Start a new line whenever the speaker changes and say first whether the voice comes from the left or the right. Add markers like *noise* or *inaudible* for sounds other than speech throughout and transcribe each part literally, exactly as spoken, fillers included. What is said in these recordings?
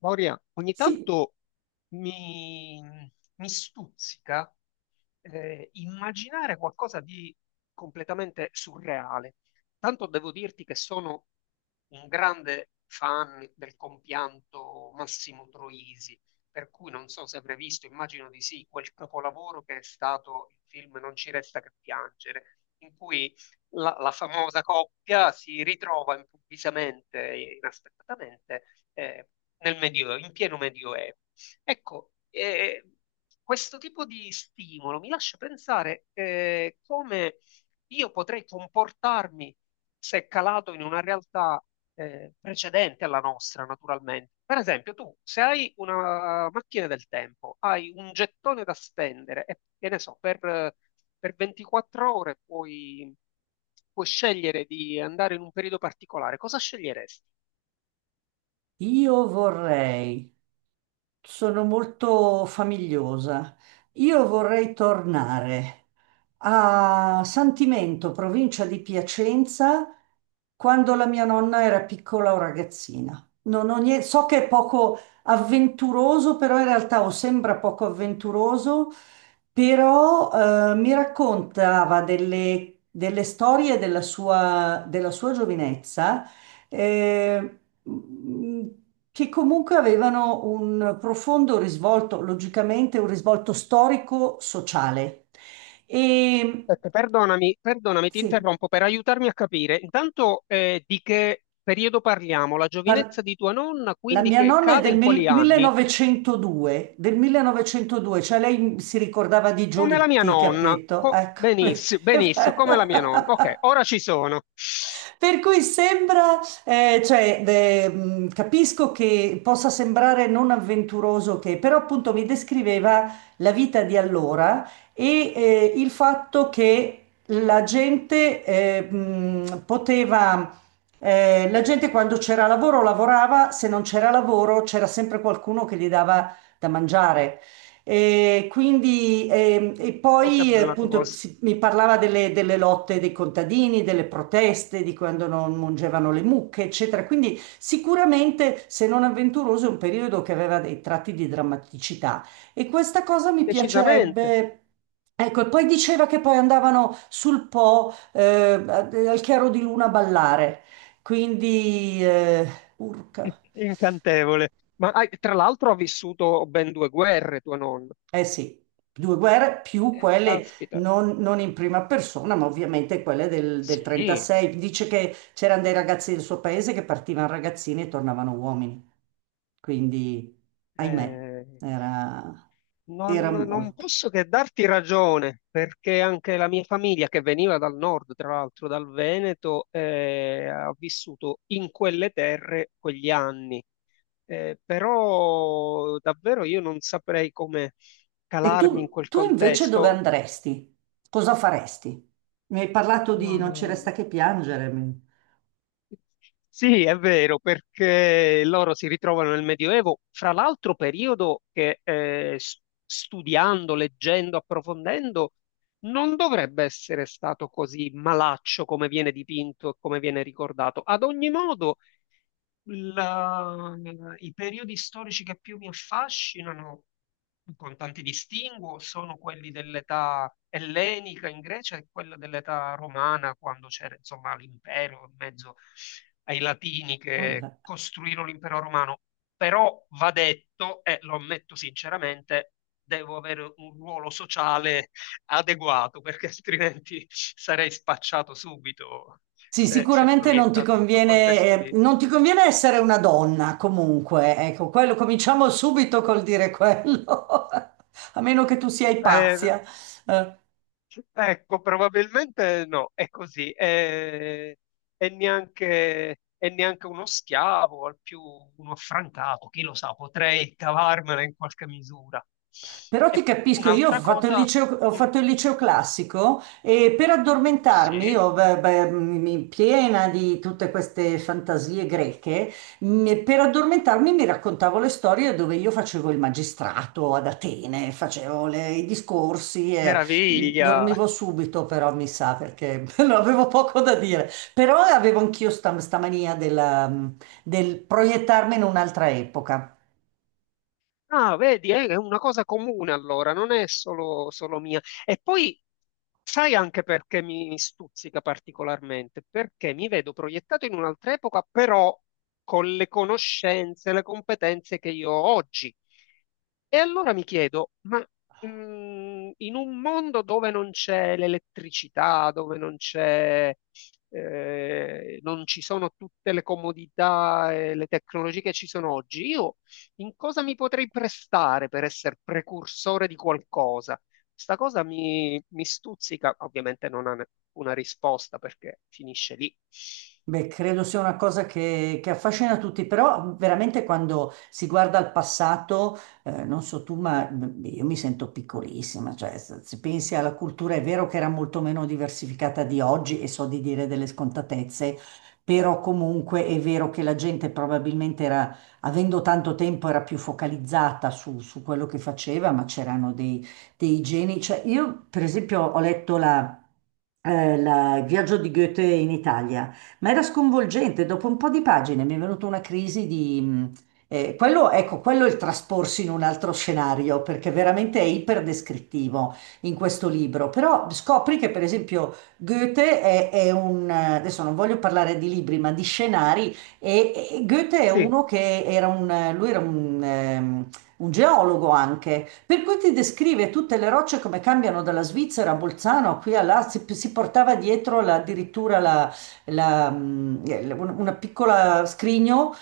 left: Maureen, ogni
right: Sì,
left: tanto mi, mi stuzzica eh, immaginare qualcosa di completamente surreale. Tanto devo dirti che sono un grande fan del compianto Massimo Troisi, per cui non so se avrei visto, immagino di sì, quel capolavoro che è stato il film Non ci resta che piangere, in cui la, la famosa coppia si ritrova improvvisamente, e inaspettatamente, eh, nel Medioevo, in pieno Medioevo. Ecco, eh, questo tipo di stimolo mi lascia pensare eh, come io potrei comportarmi se calato in una realtà eh, precedente alla nostra, naturalmente. Per esempio, tu se hai una macchina del tempo, hai un gettone da spendere e che ne so, per, per ventiquattro ore puoi, puoi scegliere di andare in un periodo particolare, cosa sceglieresti?
right: io vorrei, sono molto famigliosa, io vorrei tornare a Santimento, provincia di Piacenza, quando la mia nonna era piccola o ragazzina. Non ho nie- so che è poco avventuroso, però in realtà o sembra poco avventuroso, però eh, mi raccontava delle, delle storie della sua, della sua giovinezza eh, mh, che comunque avevano un profondo risvolto, logicamente un risvolto storico-sociale. E
left: Aspetta, perdonami, perdonami, ti
right: sì,
left: interrompo per aiutarmi a capire. Intanto, eh, di che periodo parliamo? La
right: par-
left: giovinezza di tua nonna,
right: la
left: quindi
right: mia
left: che
right: nonna è
left: cade
right: del
left: in
right: mil-
left: quali anni?
right: millenovecentodue, del millenovecentodue, cioè lei si ricordava di
left: Come la mia
right: Giolitti,
left: nonna.
right: capito?
left: Co-
right: Ecco, *laughs* vedi?
left: benissimo, benissimo, come la mia nonna. Ok, ora ci sono.
right: Per cui sembra, eh, cioè, de- mh, capisco che possa sembrare non avventuroso che, però appunto mi descriveva la vita di allora e eh, il fatto che la gente eh, mh, poteva, eh, la gente quando c'era lavoro lavorava, se non c'era lavoro c'era sempre qualcuno che gli dava da mangiare. E quindi, ehm, e
left: Oh, che
right: poi eh,
left: bella
right: appunto
left: cosa.
right: si- mi parlava delle, delle lotte dei contadini, delle proteste, di quando non mungevano le mucche, eccetera. Quindi sicuramente, se non avventuroso, è un periodo che aveva dei tratti di drammaticità. E questa cosa mi
left: Decisamente
right: piacerebbe. Ecco, e poi diceva che poi andavano sul Po, eh, al chiaro di luna a ballare. Quindi, eh, urca.
left: *laughs* incantevole. Ma hai- tra l'altro ha vissuto ben due guerre tua nonna.
right: Eh sì, due guerre più
left: Eh,
right: quelle
left: caspita.
right: non, non in prima persona, ma ovviamente quelle del, del
left: Sì.
right: trentasei. Dice che c'erano dei ragazzi del suo paese che partivano ragazzini e tornavano uomini. Quindi, ahimè,
left: Eh,
right: era,
left: non,
right: era
left: non
right: molto.
left: posso che darti ragione, perché anche la mia famiglia, che veniva dal nord, tra l'altro dal Veneto, eh, ha vissuto in quelle terre quegli anni. Eh, però davvero io non saprei come
right: E
left: calarmi in
right: tu,
left: quel
right: tu invece dove
left: contesto.
right: andresti? Cosa faresti? Mi hai parlato di
left: No. No,
right: Non ci
left: no,
right: resta
left: no.
right: che piangere. mi-
left: Sì, è vero, perché loro si ritrovano nel Medioevo, fra l'altro periodo che eh, s- studiando, leggendo, approfondendo, non dovrebbe essere stato così malaccio come viene dipinto e come viene ricordato. Ad ogni modo, La- i periodi storici che più mi affascinano, con tanti distinguo, sono quelli dell'età ellenica in Grecia e quello dell'età romana, quando c'era insomma l'impero in mezzo ai latini che
right: Vabbè.
left: costruirono l'impero romano. Però va detto, e lo ammetto sinceramente, devo avere un ruolo sociale adeguato, perché altrimenti sarei spacciato subito
right: Sì,
left: se, se
right: sicuramente non ti
left: proiettato in quel
right: conviene,
left: contesto
right: eh,
left: lì.
right: non ti conviene essere una donna comunque, ecco, quello cominciamo subito col dire quello, *laughs* a meno che tu sia
left: Eh,
right: Ipazia. Eh.
left: Ecco, probabilmente no, è così, è, è neanche, è neanche uno schiavo, al più uno affrancato, chi lo sa, potrei cavarmela in qualche misura.
right: Però ti
left: E
right: capisco, io ho
left: un'altra
right: fatto il
left: cosa,
right: liceo, ho
left: mm,
right: fatto il liceo classico e per addormentarmi,
left: sì,
right: io, beh, beh, mi- piena di tutte queste fantasie greche, mi- per addormentarmi mi raccontavo le storie dove io facevo il magistrato ad Atene, facevo le- i discorsi e mh,
left: meraviglia.
right: dormivo subito, però mi sa perché *laughs* non avevo poco da dire. Però avevo anch'io sta, sta mania della, mh, del proiettarmi in un'altra epoca.
left: Ah, vedi, eh, è una cosa comune allora, non è solo, solo mia. E poi sai anche perché mi stuzzica particolarmente? Perché mi vedo proiettato in un'altra epoca, però con le conoscenze, le competenze che io ho oggi. E allora mi chiedo, ma mm, in un mondo dove non c'è l'elettricità, dove non c'è, eh, non ci sono tutte le comodità e le tecnologie che ci sono oggi, io in cosa mi potrei prestare per essere precursore di qualcosa? Sta cosa mi, mi stuzzica, ovviamente non ha ne- una risposta perché finisce lì.
right: Beh, credo sia una cosa che, che affascina tutti, però veramente quando si guarda al passato, eh, non so tu, ma mh, io mi sento piccolissima, cioè se, se pensi alla cultura è vero che era molto meno diversificata di oggi e so di dire delle scontatezze, però comunque è vero che la gente probabilmente era, avendo tanto tempo, era più focalizzata su, su quello che faceva, ma c'erano dei, dei geni. Cioè, io per esempio ho letto la, eh, la- il viaggio di Goethe in Italia, ma era sconvolgente. Dopo un po' di pagine mi è venuta una crisi di mh, eh, quello, ecco, quello è il trasporsi in un altro scenario, perché veramente è iperdescrittivo in questo libro. Però scopri che, per esempio, Goethe è, è un eh, adesso non voglio parlare di libri, ma di scenari, e, e Goethe è
left: Sì,
right: uno che era un eh, lui era un ehm, un geologo anche, per cui ti descrive tutte le rocce come cambiano dalla Svizzera a Bolzano, qui a là, si, si portava dietro la- addirittura la, la- un- una piccola scrigno,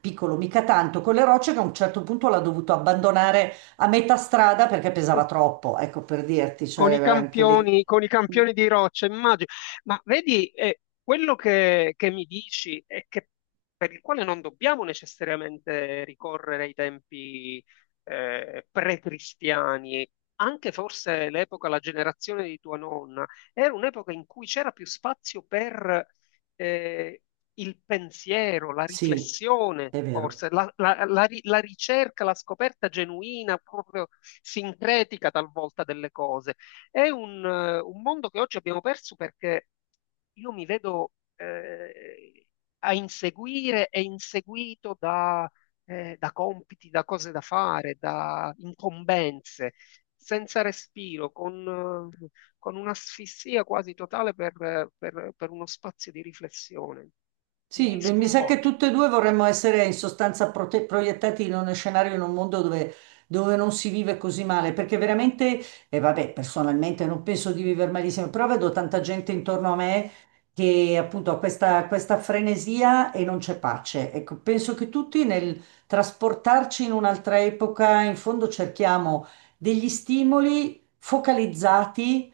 right: piccolo mica tanto, con le rocce che a un certo punto l'ha dovuto abbandonare a metà strada perché pesava troppo, ecco per dirti, cioè
left: con i
right: era anche lì.
left: campioni, con i campioni di roccia, immagino. Ma vedi, eh, quello che, che mi dici è che per il quale non dobbiamo necessariamente ricorrere ai tempi eh, pre-cristiani, anche forse l'epoca, la generazione di tua nonna, era un'epoca in cui c'era più spazio per eh, il pensiero, la
right: Sì,
left: riflessione,
right: è vero.
left: forse, la, la- la ri- la ricerca, la scoperta genuina, proprio sincretica talvolta delle cose. È un, eh, un mondo che oggi abbiamo perso perché io mi vedo eh, a inseguire e inseguito da, eh, da compiti, da cose da fare, da incombenze, senza respiro, con, eh, con un'asfissia quasi totale per, per per uno spazio di riflessione.
right: Sì,
left: Mi
right: beh, mi sa che
left: sconvolge un
right: tutte e
left: po'.
right: due vorremmo essere in sostanza prote- proiettati in uno scenario, in un mondo dove, dove non si vive così male, perché veramente, e vabbè, personalmente non penso di vivere malissimo, però vedo tanta gente intorno a me che appunto ha questa, questa frenesia e non c'è pace. Ecco, penso che tutti nel trasportarci in un'altra epoca, in fondo cerchiamo degli stimoli focalizzati,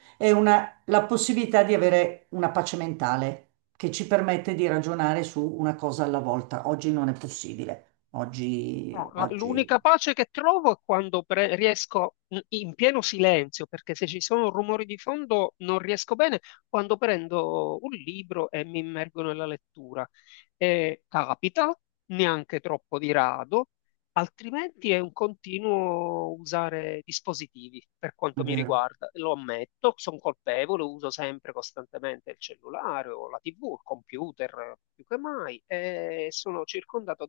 right: la possibilità di avere una pace mentale che ci permette di ragionare su una cosa alla volta. Oggi non è possibile. Oggi,
left: No, la- l'unica
right: oggi
left: pace che trovo è quando pre- riesco in in pieno silenzio, perché se ci sono rumori di fondo non riesco bene, quando prendo un libro e mi immergo nella lettura. E capita, neanche troppo di rado, altrimenti è un continuo usare dispositivi per
right: È
left: quanto mi
right: vero.
left: riguarda. Lo ammetto, sono colpevole, uso sempre costantemente il cellulare o la T V, il computer, più che mai, e sono circondato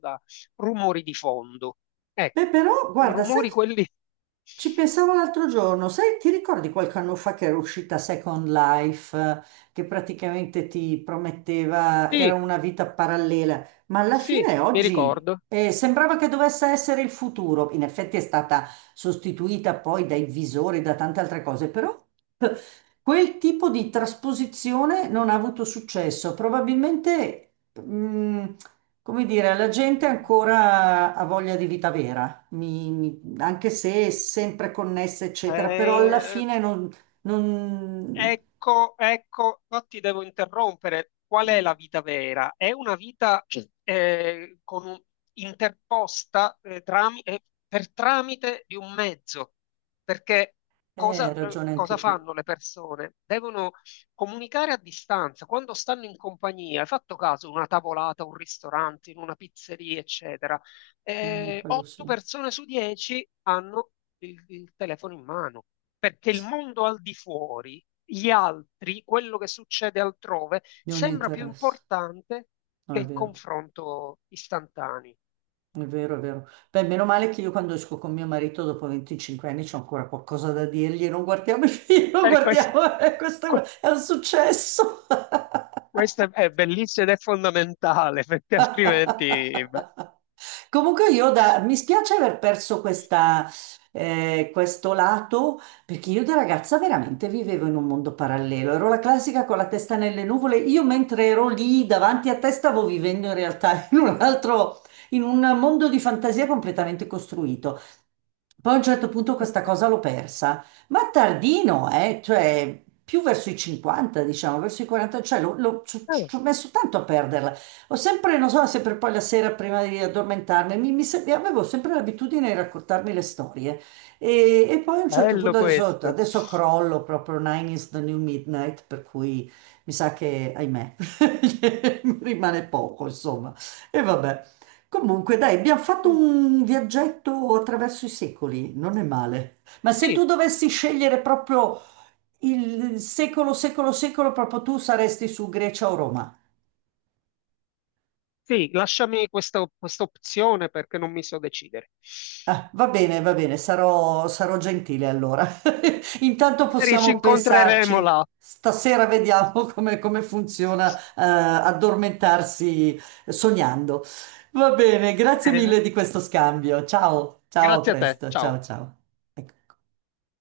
left: rumori di fondo.
right: Beh,
left: Ecco,
right: però,
left: i
right: guarda, sai
left: rumori
right: che
left: quelli... *laughs*
right: ci pensavo l'altro giorno, sai, ti ricordi qualche anno fa che era uscita Second Life, eh, che praticamente ti prometteva, era
left: Sì,
right: una vita parallela, ma alla
left: sì,
right: fine
left: mi
right: oggi
left: ricordo.
right: eh, sembrava che dovesse essere il futuro. In effetti è stata sostituita poi dai visori, da tante altre cose, però *laughs* eh, quel tipo di trasposizione non ha avuto successo. Probabilmente, mm, come dire, la gente ancora ha voglia di vita vera, mi mi anche se è sempre connessa, eccetera, però alla
left: Eh,
right: fine non, non...
left: Ecco, ecco, no, ti devo interrompere. Qual è la vita vera? È una vita eh, con un- interposta eh, trami- eh, per tramite di un mezzo, perché
right: Eh, hai
left: cosa, eh,
right: ragione
left: cosa
right: anche tu.
left: fanno le persone? Devono comunicare a distanza, quando stanno in compagnia, hai fatto caso, una tavolata, un ristorante, in una pizzeria, eccetera.
right: Mm,
left: Eh,
right: quello
left: otto
right: sì.
left: persone su dieci hanno il il telefono in mano, perché il
right: Sì,
left: mondo al di fuori gli altri, quello che succede altrove,
right: non gli
left: sembra più
right: interessa.
left: importante
right: No,
left: che
right: è
left: il
right: vero,
left: confronto istantaneo.
right: è vero, è vero. Beh, meno male che io quando esco con mio marito dopo venticinque anni c'ho ancora qualcosa da dirgli, non guardiamo i *laughs* film, non
left: E questo,
right: guardiamo, *laughs* questo
left: que-
right: è un successo. *laughs*
left: questo è bellissimo ed è fondamentale, *laughs* perché altrimenti... beh,
right: Comunque io da- mi spiace aver perso questa, eh, questo lato, perché io da ragazza veramente vivevo in un mondo parallelo. Ero la classica con la testa nelle nuvole. Io mentre ero lì davanti a te stavo vivendo in realtà *laughs* in un altro, in un mondo di fantasia completamente costruito. Poi a un certo punto questa
left: ecco.
right: cosa l'ho persa, ma tardino, eh, cioè più verso i cinquanta, diciamo, verso i quaranta, cioè l'ho- l'ho- ci ci
left: Eh,
right: ho messo tanto a perderla. Ho sempre, non so, sempre poi la sera prima di addormentarmi, mi, mi sem- avevo sempre l'abitudine di raccontarmi le storie. E, e poi a un certo
left: bello
right: punto adesso,
left: questo.
right: adesso crollo proprio Nine is the New Midnight, per cui mi sa che, ahimè, *laughs* mi rimane poco, insomma. E vabbè. Comunque, dai, abbiamo fatto
left: Eh,
right: un viaggetto attraverso i secoli, non è male. Ma se tu
left: Sì,
right: dovessi scegliere proprio il secolo, secolo, secolo, proprio tu saresti su Grecia o Roma.
left: sì, lasciami questa, questa opzione perché non mi so decidere.
right: Ah, va bene, va bene, sarò, sarò gentile allora. *laughs* Intanto
left: Magari ci
right: possiamo
left: incontreremo
right: pensarci.
left: là.
right: Stasera vediamo *laughs* come, come funziona, eh, addormentarsi sognando. Va bene, grazie
left: Bene,
right: mille di questo scambio. Ciao, ciao, a
left: grazie a te,
right: presto,
left: ciao.
right: ciao, ciao. Ecco.